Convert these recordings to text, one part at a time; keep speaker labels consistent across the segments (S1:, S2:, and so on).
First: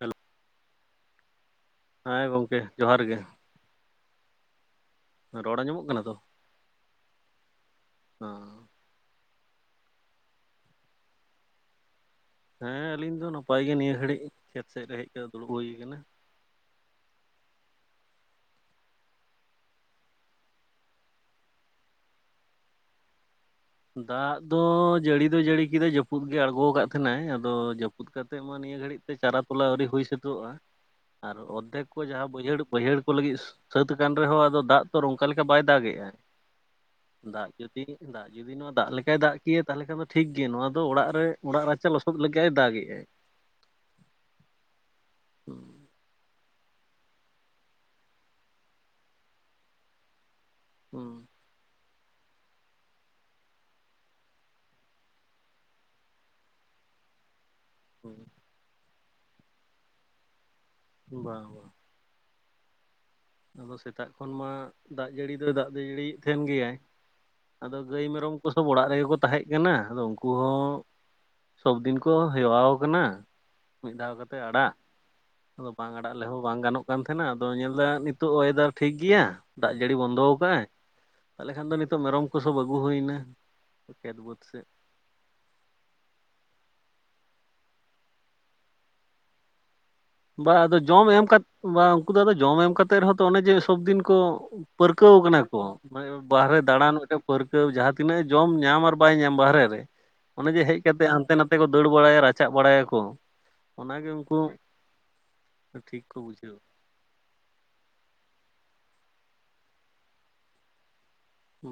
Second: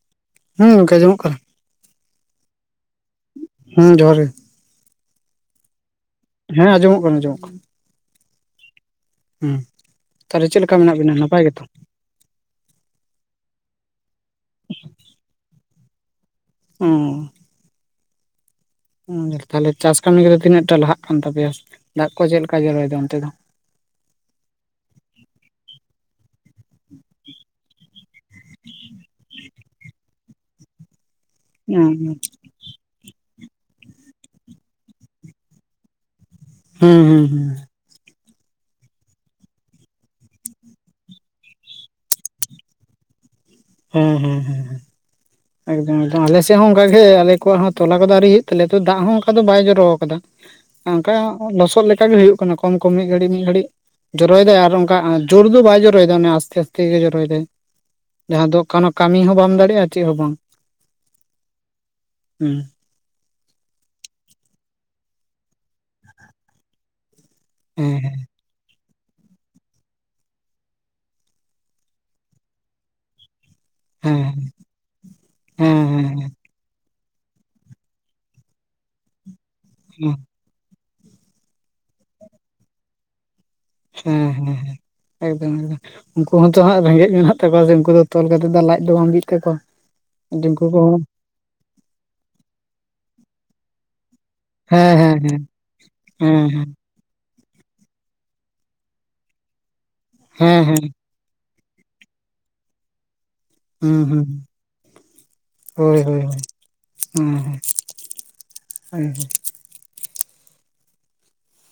S1: ᱦᱮᱞ
S2: ᱦᱩᱸ ᱜᱚᱝᱠᱮ ᱡᱚᱢᱚᱜ ᱠᱟᱱᱟ᱾
S1: ᱦᱮᱸ, ᱜᱚᱝᱠᱮ ᱡᱚᱦᱟᱨ ᱜᱮ᱾
S2: ᱦᱩᱸ ᱡᱚᱦᱟᱨ ᱜᱮ᱾
S1: ᱨᱚᱲ ᱟᱸᱡᱚᱢᱚᱜ ᱠᱟᱱᱟ ᱛᱚ?
S2: ᱦᱮᱸ ᱟᱸᱡᱚᱢᱚᱜ ᱠᱟᱱᱟ ᱟᱸᱚᱢᱚᱜ ᱠᱟ
S1: ᱦᱮᱸ᱾
S2: ᱦᱩᱸ, ᱛᱟᱞᱦᱮ ᱪᱮᱫ ᱞᱮᱠᱟ ᱢᱮᱱᱟᱜ ᱵᱤᱱᱟ ᱱᱟᱯᱟᱭ ᱜᱮᱛᱚ?
S1: ᱦᱮᱸ ᱟᱹᱞᱤᱧ ᱫᱚ ᱱᱟᱯᱟᱭ ᱜᱮ ᱱᱤᱭᱟᱹ ᱜᱷᱟᱹᱲᱤᱡ ᱠᱷᱮᱛ ᱥᱮᱡ ᱨᱮ ᱦᱮᱡ ᱠᱟᱛᱮᱫ ᱫᱩᱲᱩᱵ ᱦᱩᱭ ᱠᱟᱱᱟ᱾
S2: ᱦᱩᱸᱻ ᱦᱩᱸ, ᱛᱟᱦᱞᱮ ᱪᱟᱥ ᱠᱟᱹᱢᱤ ᱠᱚᱫᱚ ᱛᱤᱱᱟᱹᱜ ᱴᱟ ᱞᱟᱦᱟᱜ ᱠᱟᱱ ᱛᱟᱯᱮᱭᱟ, ᱫᱟᱜ ᱠᱚ ᱪᱮᱫ ᱞᱮᱠᱟ ᱡᱚᱨᱚᱭᱫᱟ ᱚᱱᱛᱮ ᱫᱚ?
S1: ᱫᱟᱜ ᱫᱚ ᱡᱟᱹᱲᱤ ᱫᱚ ᱡᱟᱹᱲᱤ ᱠᱮᱫᱟᱭ ᱡᱟᱹᱯᱩᱫ ᱜᱮ ᱟᱬᱜᱚ ᱟᱠᱟᱫ ᱛᱟᱦᱮᱱᱟᱭ ᱟᱫᱚ ᱡᱟᱹᱯ ᱯᱩᱫ ᱠᱟᱛᱮᱫ ᱢᱟ ᱱᱤᱭᱟᱹ ᱜᱷᱟᱹᱲᱤᱡ ᱛᱮ ᱪᱟᱨᱟ ᱛᱚᱞᱟ ᱟᱹᱣᱨᱤ ᱦᱩᱭ ᱥᱟᱹᱛᱚᱜ-ᱟ᱾ ᱟᱨ ᱚᱫᱫᱷᱮᱠ ᱠᱚ
S2: ᱦᱩᱸ
S1: ᱡᱟᱦᱟᱸ ᱵᱟᱹᱭᱦᱟᱹᱲ, ᱵᱟᱹᱭᱦᱟᱹᱲ ᱠᱚ ᱞᱟᱹᱜᱤᱫ ᱥᱟᱹᱛ ᱟᱠᱟᱱ ᱨᱮᱦᱚᱸ ᱟᱫᱚ ᱫᱟᱜ ᱛᱚ ᱱᱚᱝᱠᱟ ᱞᱮᱠᱟ ᱵᱟᱭ ᱫᱟᱜᱮᱜ-ᱟ᱾
S2: ᱦᱩᱸ ᱦᱩᱸ
S1: ᱫᱟᱜ ᱡᱩᱫᱤ ᱫᱟᱜ ᱡᱩᱫᱤ ᱱᱚᱣᱟ ᱫᱟᱜ ᱞᱮᱠᱟᱭ ᱫᱟᱜ ᱠᱮᱭᱟ ᱛᱟᱦᱞᱮ ᱠᱷᱟᱱ ᱫᱚ ᱴᱷᱤᱠ ᱜᱮᱭᱟ᱾ ᱱᱚᱣᱟ ᱫᱚ ᱚᱲᱟᱜ ᱨᱮ ᱚᱲᱟᱜ ᱨᱟᱪᱟ ᱞᱚᱥᱚᱫ ᱞᱮᱠᱟᱭ ᱫᱟᱜ ᱜᱮᱜ-ᱟᱭ᱾ [inaudible]
S2: ᱦᱮᱸ ᱦᱮᱸ ᱦᱮᱸ ᱦᱮᱸ [unintelligible] ᱦᱮᱸ, ᱱᱤᱛᱚᱝ ᱟᱞᱮ ᱥᱮᱫ ᱦᱚᱸ ᱚᱝᱠᱟᱜᱮ᱾ ᱟᱞᱮ ᱠᱚᱣᱟᱜ ᱦᱚᱸ ᱛᱚᱞᱟ ᱠᱚᱫᱚ ᱟᱹᱣᱨᱤ ᱦᱩᱭᱩᱜ ᱛᱟᱞᱮᱭᱟ᱾ ᱛᱚ, ᱫᱟᱜ ᱦᱚᱸ ᱚᱝᱠᱟ ᱫᱚ ᱵᱟᱭ ᱡᱚᱨᱚ ᱟᱠᱟᱫᱟ᱾
S1: ᱦᱩᱸ
S2: ᱚᱝᱠᱟ ᱞᱚᱥᱚᱫ ᱞᱮᱠᱟᱜᱮ ᱦᱩᱭᱩᱜ ᱠᱟᱱᱟ ᱠᱚᱢ ᱠᱚᱢ ᱢᱤᱫ ᱜᱷᱟᱹᱲᱤᱡ ᱢᱤᱫ ᱜᱷᱟᱹᱲᱤᱡ᱾ ᱡᱚᱨᱚᱭᱮᱫᱟᱭ ᱟᱨ ᱚᱝᱠᱟ ᱡᱳᱨ ᱫᱚ ᱵᱟᱭ ᱡᱚᱨᱚᱭᱮᱫᱟᱭ ᱚᱱᱮ ᱟᱥᱛᱮ ᱟᱥᱛᱮ ᱜᱮ ᱡᱚᱨᱚᱭᱮᱫᱟᱭ᱾
S1: ᱦᱩᱸ᱾
S2: ᱡᱟᱦᱟᱸ ᱫᱚ ᱠᱚᱱᱳ ᱠᱟᱹᱢᱤ ᱦᱚᱸ ᱵᱟᱢ ᱫᱟᱲᱮᱭᱟᱜ-ᱟ ᱪᱮᱫ ᱦᱚᱸ ᱵᱟᱝ᱾
S1: ᱵᱟᱝ, ᱵᱟ᱾
S2: ᱦᱩᱸ᱾
S1: ᱟᱫᱚ ᱥᱮᱛᱟᱜ ᱠᱷᱚᱱ ᱢᱟ ᱫᱟᱜ ᱡᱟᱹᱲᱤ ᱫᱚᱭ ᱫᱟᱜ ᱫᱚᱭ ᱡᱟᱹᱲᱤᱭᱮᱫ ᱛᱟᱦᱮᱱ ᱜᱮᱭᱟᱭ ᱟᱫᱚ
S2: ᱦᱮᱸ
S1: ᱜᱟᱹᱭ
S2: ᱦᱮᱸ
S1: ᱢᱮᱨᱚᱢ ᱚᱲᱟᱜ ᱨᱮᱜᱮ ᱠᱚ ᱛᱟᱦᱮᱸᱜ ᱠᱟᱱᱟ ᱟᱫᱚ ᱩᱝᱠᱩ ᱦᱚᱸ ᱥᱚᱵ ᱫᱤᱱ ᱠᱚ ᱦᱮᱣᱟᱣ ᱠᱟᱱᱟ᱾ ᱢᱤᱫ ᱫᱷᱟᱣ
S2: ᱦᱮᱸ
S1: ᱠᱟᱛᱮᱫ ᱟᱲᱟᱜ, ᱟᱫᱚ
S2: ᱦᱮᱸ
S1: ᱵᱟᱝ
S2: ᱦᱮᱸ
S1: ᱟᱲᱟᱜ ᱞᱮᱦᱚᱸ ᱵᱟᱝ ᱜᱟᱱᱚᱜ ᱠᱟᱱ ᱛᱟᱦᱮᱱᱟ ᱟᱫᱚ ᱧᱮᱞᱫᱟ ᱱᱤᱛ ᱛᱚ, ᱚᱭᱮᱫᱟᱨ ᱴᱷᱤᱠ ᱜᱮᱭᱟ ᱫᱟᱜ ᱡᱟᱹᱲᱤ
S2: ᱦᱮᱸ
S1: ᱵᱚᱱᱫᱚ ᱠᱟᱜ-ᱟᱭ ᱛᱟᱦᱞᱮ ᱠᱷᱟᱱ ᱫᱚ ᱱᱤᱛᱚᱜ ᱢᱮᱨᱚᱢ ᱠᱚ ᱥᱚᱵ ᱟᱹᱜᱩ ᱦᱩᱭᱱᱟ᱾ ᱠᱷᱮᱛ
S2: ᱦᱮᱸ
S1: ᱵᱟᱹᱫᱽ
S2: ᱦᱮᱸ
S1: ᱥᱮᱫ
S2: ᱦᱮᱸ, ᱮᱠᱫᱚᱢ ᱮᱠᱫᱚᱢ᱾ ᱩᱱᱠᱩ ᱦᱚᱸᱛᱚ ᱦᱟᱜ ᱨᱮᱸᱜᱮᱡ ᱢᱮᱱᱟᱜ ᱛᱟᱠᱚᱣᱟ ᱥᱮ ᱩᱱᱠᱩ ᱫᱚ ᱛᱚᱞ ᱠᱟᱛᱮᱜ ᱫᱚ ᱞᱟᱡ ᱫᱚ ᱵᱟᱝ ᱵᱤᱜ ᱛᱟᱠᱚᱣᱟ᱾
S1: ᱵᱟ
S2: ᱩᱱᱠᱩ
S1: ᱟᱫᱚ
S2: ᱠᱚᱦᱚᱸ
S1: ᱡᱚᱢ ᱮᱢ ᱠᱟᱫ, ᱵᱟ ᱩᱱᱠᱩ ᱫᱚ ᱟᱫᱚ ᱡᱚᱢ ᱮᱢ ᱠᱟᱛᱮᱫ ᱨᱮᱦᱚᱸ ᱛᱚ ᱚᱱᱮ ᱡᱮ ᱥᱚᱵᱫᱤᱱ ᱠᱚ
S2: ᱦᱮᱸ
S1: ᱯᱟᱹᱨᱠᱟᱹᱣ
S2: ᱦᱮᱸ
S1: ᱠᱟᱱᱟ
S2: ᱦᱮᱸ
S1: ᱠᱚ ᱢᱟᱱᱮ ᱵᱟᱨᱦᱮ ᱫᱟᱬᱟᱱ, ᱯᱟᱹᱨᱠᱟᱹᱣ ᱡᱟᱦᱟᱸ ᱛᱤᱱᱟᱹᱜ ᱡᱚᱢ ᱧᱟᱢ ᱟᱨ ᱵᱟᱭ ᱧᱟᱢ ᱵᱟᱦᱨᱮ ᱨᱮ, ᱚᱱᱮ ᱡᱮ
S2: ᱦᱮᱸ ᱦᱮᱸ ᱦᱮᱸ
S1: ᱦᱮᱡ
S2: ᱦᱮᱸ
S1: ᱠᱟᱛᱮ ᱦᱟᱱᱛᱮ ᱱᱟᱛᱮ ᱛᱮᱠᱚ ᱫᱟᱹᱲ ᱵᱟᱲᱟᱭᱟ ᱨᱟᱪᱟᱜ ᱵᱟᱲᱟᱭᱟᱠᱚ ᱚᱱᱟ
S2: ᱦᱩᱸ
S1: ᱜᱮ
S2: ᱦᱩᱸ
S1: ᱩᱱᱠᱩ ᱴᱷᱤᱠ
S2: ᱦᱳᱭ ᱦᱳᱭ
S1: ᱠᱚ
S2: ᱦᱳᱭ
S1: ᱵᱩᱡᱷᱟᱹᱣᱟ
S2: ᱦᱮᱸ ᱦᱮᱸ ᱦᱳᱭ ᱦᱳᱭ᱾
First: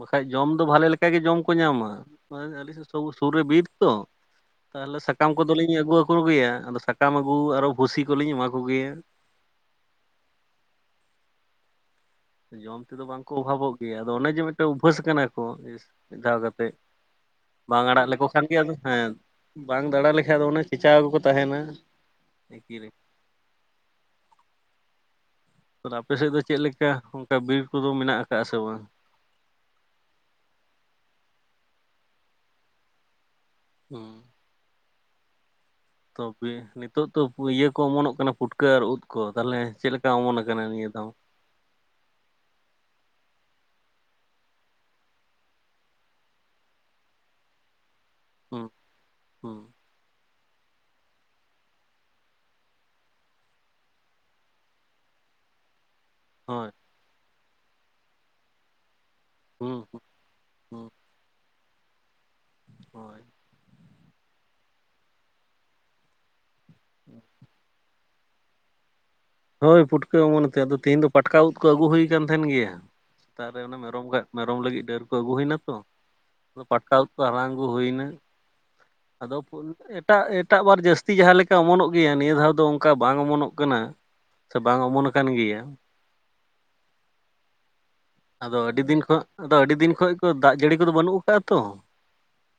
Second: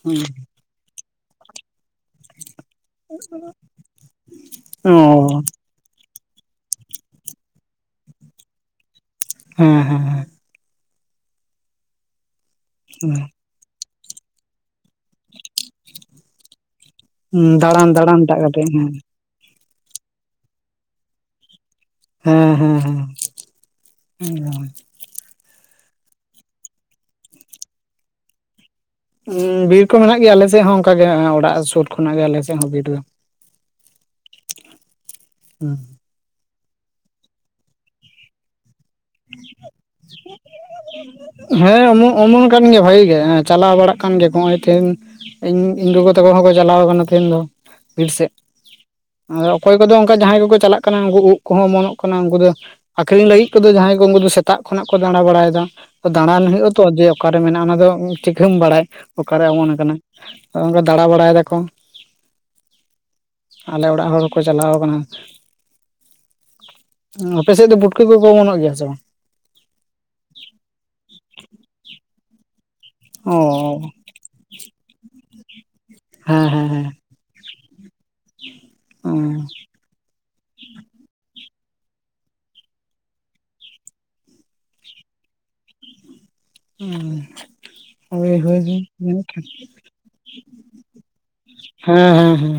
S1: ᱵᱟᱠᱷᱟᱡ ᱡᱚᱢ ᱫᱚ ᱵᱷᱟᱞᱮ ᱞᱮᱠᱟᱜᱮ ᱡᱚᱢ ᱠᱚ ᱧᱟᱢᱟ᱾ [inaudible] ᱥᱚᱵᱩ ᱥᱩᱨ ᱨᱮ ᱵᱤᱨ ᱛᱚ
S2: ᱚ
S1: ᱛᱟᱦᱚᱞᱮ ᱥᱟᱠᱟᱢ ᱠᱚᱫᱚ ᱞᱤᱧ ᱤᱧ ᱟᱹᱜᱩ ᱟᱠᱚ ᱜᱮᱭᱟ ᱟᱫᱚ ᱥᱟᱠᱟᱢ ᱟᱹᱜᱩ ᱟᱨᱦᱚ ᱵᱷᱩᱥᱤ ᱠᱚᱞᱤᱧ ᱮᱢᱟ ᱠᱚᱜᱮᱭᱟ᱾
S2: ᱦᱮᱸ ᱦᱮᱸ ᱦᱮᱸ᱾
S1: ᱡᱚᱢ ᱛᱮᱫᱚ
S2: ᱦᱮᱸ
S1: ᱵᱟᱝᱠᱚ ᱚᱵᱷᱟᱵᱚᱜ ᱜᱮᱭᱟ ᱟᱫᱚ ᱚᱱᱮ ᱡᱮ ᱢᱤᱫᱴᱮᱱ ᱩᱵᱟᱹᱥ ᱠᱟᱱᱟ᱾ [inaudible] ᱢᱤᱫ ᱫᱷᱟᱣ ᱠᱟᱛᱮ ᱵᱟᱝ
S2: ᱫᱟᱬᱟᱱ
S1: ᱟᱲᱟᱜ
S2: ᱫᱟᱬᱟᱱ
S1: ᱞᱮᱠᱚ
S2: ᱴᱟᱜ
S1: ᱠᱷᱟᱱ ᱜᱮ
S2: ᱠᱟᱛᱮ
S1: ᱟᱫᱚ ᱦᱮᱸ ᱵᱟᱝ ᱫᱟᱲᱟ ᱞᱮᱠᱷᱟᱡ ᱫᱚ ᱚᱱᱮ ᱪᱮᱪᱟᱣ ᱜᱮᱠᱚ ᱛᱟᱦᱮᱱᱟ᱾
S2: ᱦᱮᱸ ᱦᱮᱸ
S1: ᱮᱠᱤᱨᱮ
S2: ᱦᱮᱸ, ᱮᱠᱫᱚᱢ᱾
S1: ᱟᱨ ᱟᱯᱮ ᱥᱮᱫ ᱫᱚ ᱪᱮᱫ ᱞᱮᱠᱟ ᱚᱱᱠᱟ ᱵᱤᱨ ᱠᱚᱫᱚ ᱢᱮᱱᱟᱜ ᱠᱟᱫᱟ ᱥᱮ ᱵᱟᱝ?
S2: ᱩᱸ ᱵᱤᱨ ᱠᱚ ᱢᱮᱱᱟᱜ ᱜᱮᱭᱟ ᱟᱞᱮ ᱥᱮᱫ ᱦᱚᱸ ᱚᱱᱠᱟ ᱜᱮ ᱚᱲᱟᱜ ᱥᱩᱨ ᱠᱷᱚᱱᱟᱜ ᱜᱮ ᱟᱞᱮ ᱥᱮᱫ ᱦᱚᱸ ᱵᱤᱨ ᱫᱚ᱾
S1: ᱦᱩᱸ,
S2: ᱦᱩᱸ,
S1: ᱛᱚᱵᱮ ᱱᱤᱛᱚᱜ ᱛᱚ ᱤᱭᱟᱹ ᱠᱚ ᱚᱢᱚᱱᱚᱜ ᱠᱟᱱᱟ ᱯᱩᱴᱠᱟᱹ ᱟᱨ ᱩᱫ, ᱠᱚ ᱛᱟᱦᱚᱞᱮ ᱪᱮᱫ ᱞᱮᱠᱟ ᱚᱢᱚᱱ ᱠᱟᱱᱟ ᱱᱤᱭᱟᱹ ᱫᱷᱟᱣ᱾
S2: ᱦᱮᱸ ᱚᱢ ᱚᱢᱚᱱ ᱠᱟᱱ ᱜᱮᱭᱟ ᱵᱷᱟᱜᱤ ᱜᱮ ᱪᱟᱞᱟᱣ ᱵᱟᱲᱟᱜ ᱠᱟᱱ ᱜᱮᱠᱚ ᱱᱚᱜ-ᱚᱭ ᱛᱮᱦᱤᱧ, ᱤᱧ ᱤᱧ ᱜᱚᱜᱚ ᱛᱟᱠᱚ ᱦᱚᱸᱠᱚ ᱪᱟᱞᱟᱣ ᱠᱟᱱᱟ ᱛᱮᱦᱤᱧ ᱫᱚ ᱵᱤᱨ ᱥᱮᱡ᱾
S1: ᱦᱩᱸ
S2: ᱟᱫᱚ
S1: ᱦᱩᱸ
S2: ᱚᱠᱚᱭ ᱠᱚᱫᱚ ᱚᱱᱠᱟ ᱡᱟᱦᱟᱸᱭ ᱠᱚᱠᱚ ᱪᱟᱞᱟᱜ ᱠᱟᱱᱟ ᱩᱱᱠᱩ ᱩᱫ ᱠᱚᱦᱚᱸ ᱚᱢᱚᱱᱚᱜ ᱠᱟᱱᱟ ᱩᱱᱠᱩ ᱫᱚ ᱟᱠᱷᱹᱨᱤᱧ ᱞᱟᱹᱜᱤᱫ ᱠᱚᱫᱚ ᱡᱟᱦᱟᱸᱭ ᱩᱱᱠᱩ ᱫᱚ ᱥᱮᱛᱟᱜ ᱠᱷᱚᱱᱟᱜ ᱠᱚ ᱫᱟᱬᱟ ᱵᱟᱲᱟᱭ ᱫᱟ ᱫᱟᱬᱟᱱ
S1: ᱦᱳᱭ
S2: ᱦᱩᱭᱩᱜ-ᱟ ᱛᱚ ᱡᱮ ᱚᱠᱟᱨᱮ ᱢᱮᱱᱟᱜ-ᱟ ᱚᱱᱟ ᱫᱚ ᱪᱤᱠᱟᱹᱢ ᱵᱟᱲᱟᱭ ᱚᱠᱟᱨᱮ
S1: ᱦᱩᱸ
S2: ᱚᱢᱚᱱ ᱠᱟᱱᱟ ᱚᱱᱠᱟ
S1: ᱦᱩᱸ
S2: ᱫᱟᱬᱟ ᱵᱟᱲᱟᱭ ᱫᱟᱠᱚ᱾
S1: ᱦᱳᱭ᱾
S2: ᱟᱞᱮ ᱚᱲᱟᱜ ᱦᱚᱲᱠᱚ ᱪᱟᱞᱟᱣ ᱠᱟᱱᱟ᱾ [inaudible] ᱟᱯᱮ ᱥᱮᱫ ᱫᱚ ᱵᱩᱴᱠᱟᱹ ᱠᱚᱠᱚ ᱚᱢᱚᱱᱚᱜ ᱜᱮᱭᱟ ᱥᱮ ᱵᱟᱝ?
S1: ᱦᱳᱭ ᱯᱩᱴᱠᱟᱹ ᱚᱢᱚᱱ ᱟᱠᱟᱱ ᱟᱫᱚ ᱛᱮᱦᱤᱧ ᱫᱚ ᱯᱟᱴᱠᱟ ᱩᱫ ᱠᱚ ᱟᱹᱜᱩ ᱦᱩᱭ ᱠᱟᱱ ᱛᱟᱦᱮᱱ ᱜᱮᱭᱟ ᱾ᱥᱮᱛᱟᱜ ᱨᱮ ᱚᱱᱮ
S2: ᱚ
S1: ᱢᱮᱨᱚᱢ, ᱢᱮᱨᱚᱢ ᱞᱟᱹᱜᱤᱫ ᱰᱟᱹᱨ ᱠᱚ ᱟᱹᱜᱩ ᱦᱩᱭᱱᱟ ᱛᱚ,
S2: ᱦᱮᱸ
S1: ᱟᱫᱚ
S2: ᱦᱮᱸ ᱦᱮᱸ
S1: ᱯᱟᱴᱠᱟ ᱩᱫ ᱠᱚ ᱦᱟᱞᱟᱝ ᱟᱹᱜᱩ ᱦᱩᱭ ᱱᱟ᱾ ᱟᱫᱚ ᱯᱷᱩᱞ ᱮᱯ, ᱮᱴᱟᱜ ᱮᱴᱟᱜ ᱵᱟᱨ ᱡᱟᱹᱥᱛᱤ ᱡᱟᱦᱟᱸ ᱞᱮᱠᱟ ᱚᱢᱚᱱᱚᱜ ᱜᱮᱭᱟ ᱱᱤᱭᱟᱹ ᱫᱷᱟᱣ ᱫᱚ ᱚᱱᱠᱟ ᱵᱟᱝ ᱚᱢᱚᱱᱚᱜ ᱠᱟᱱᱟ᱾ ᱥᱮ ᱵᱟᱝ ᱚᱢᱚᱱ ᱠᱟᱱ ᱜᱮᱭᱟ᱾
S2: ᱦᱩᱸ,
S1: ᱟᱫᱚ ᱟᱹᱰᱤ ᱫᱤᱱ ᱠᱷᱚᱱ ᱟᱫ ᱟᱹᱰᱤ ᱫᱤᱱ ᱠᱷᱚᱡ ᱛᱚ ᱫᱟᱜ ᱡᱟᱹᱲᱤ ᱠᱚᱫᱚ ᱵᱟᱹᱱᱩᱜ ᱠᱟᱜᱼᱟ ᱛᱚ᱾
S2: ᱦᱮᱸ ᱦᱮᱸ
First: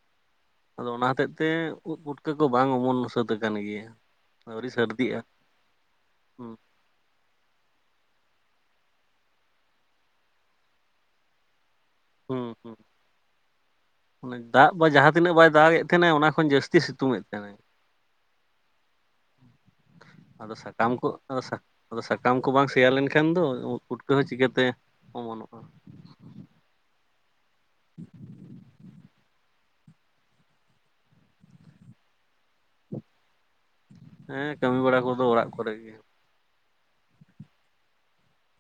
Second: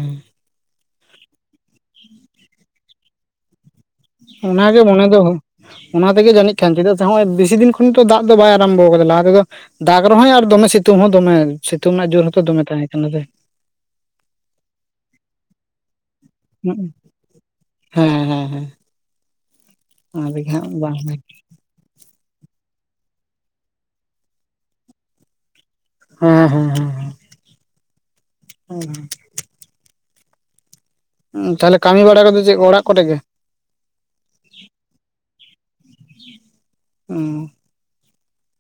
S1: ᱟᱫᱚ ᱚᱱᱟ ᱦᱚᱛᱮᱫ ᱛᱮ ᱩᱫ ᱯᱩᱴᱠᱟᱹ ᱠᱚ ᱵᱟᱝ ᱚᱢᱚᱱ ᱥᱟᱹᱛ ᱟᱠᱟᱱ ᱜᱮᱭᱟ᱾ ᱟᱹᱣᱨᱤ
S2: ᱚᱱᱟᱜᱮ ᱢᱚᱱᱮ
S1: ᱥᱟᱹᱨᱫᱤᱜᱼᱟ
S2: ᱫᱚ, ᱚᱱᱟ ᱛᱮᱜᱮ
S1: ᱦᱩᱸ
S2: ᱡᱟᱹᱱᱤᱡ ᱠᱷᱟᱱ ᱪᱮᱫᱟᱜ ᱥᱮ ᱱᱚᱜᱼᱚᱭ ᱵᱮᱥᱤ ᱫᱤᱱ ᱠᱷᱚᱱ ᱛᱚ ᱫᱟᱜ ᱫᱚ ᱵᱟᱭ ᱟᱨᱚᱢᱵᱷᱚ ᱠᱟᱫᱟ ᱞᱟᱦᱟ ᱛᱮᱫᱚ, ᱫᱟᱜᱽ ᱨᱮᱦᱚᱸᱭ ᱟᱨ ᱫᱚᱢᱮ ᱥᱤᱛᱩᱝ ᱦᱚᱸ ᱫᱚᱢᱮ, ᱥᱤᱛᱩᱝ ᱨᱮᱱᱟᱜ ᱡᱳᱨ
S1: ᱦᱩᱸ
S2: ᱦᱚᱸᱛᱚ ᱫᱚᱢᱮ
S1: ᱦᱩᱸ
S2: ᱛᱟᱦᱮᱸ ᱠᱟᱱᱟ ᱥᱮ᱾
S1: ᱫᱟᱜ ᱡᱟᱦᱟᱸ ᱛᱤᱱᱟᱹᱜ ᱵᱟᱭ ᱫᱟᱜ ᱮᱫ ᱛᱟᱦᱮᱱᱟ ᱚᱱᱟ ᱠᱷᱚᱱ ᱡᱟᱹᱥᱛᱤ ᱥᱤᱛᱩᱝ ᱮᱫ ᱛᱟᱦᱮᱱᱟᱭ᱾
S2: ᱦᱮᱸ ᱦᱮᱸ ᱦᱮᱸ ᱚᱱᱟ ᱛᱮᱜᱮ
S1: ᱟᱫᱚ
S2: ᱦᱟᱸᱜ
S1: ᱥᱟᱠᱟᱢ
S2: ᱵᱟᱝ
S1: ᱠᱚ
S2: ᱦᱩᱭ
S1: ᱥᱟᱠ ᱟᱫᱚ ᱥᱟᱠᱟᱢ ᱠᱚ ᱵᱟᱝ ᱥᱮᱸᱭᱟ ᱞᱮᱱᱠᱷᱟᱱ ᱫᱚ ᱳᱫ ᱯᱩᱴᱠᱟᱹ ᱦᱚᱸ ᱪᱤᱠᱟᱹᱛᱮ ᱚᱢᱚᱱᱚᱜᱼᱟ᱾
S2: ᱦᱮᱸ ᱦᱮᱸ ᱦᱮᱸ ᱦᱮᱸ ᱦᱮᱸ, ᱛᱟᱦᱚᱞᱮ ᱠᱟᱹᱢᱤ ᱵᱟᱲᱟ ᱠᱚᱫᱚ ᱪᱮᱫ ᱚᱲᱟᱜ ᱠᱚᱨᱮ ᱜᱮ?
S1: ᱦᱮᱸ ᱠᱟᱹᱢᱤ ᱵᱟᱲᱟ ᱠᱚᱫᱚ ᱚᱲᱟᱜ ᱠᱚᱨᱮ ᱜᱮ᱾
S2: ᱚᱸᱻ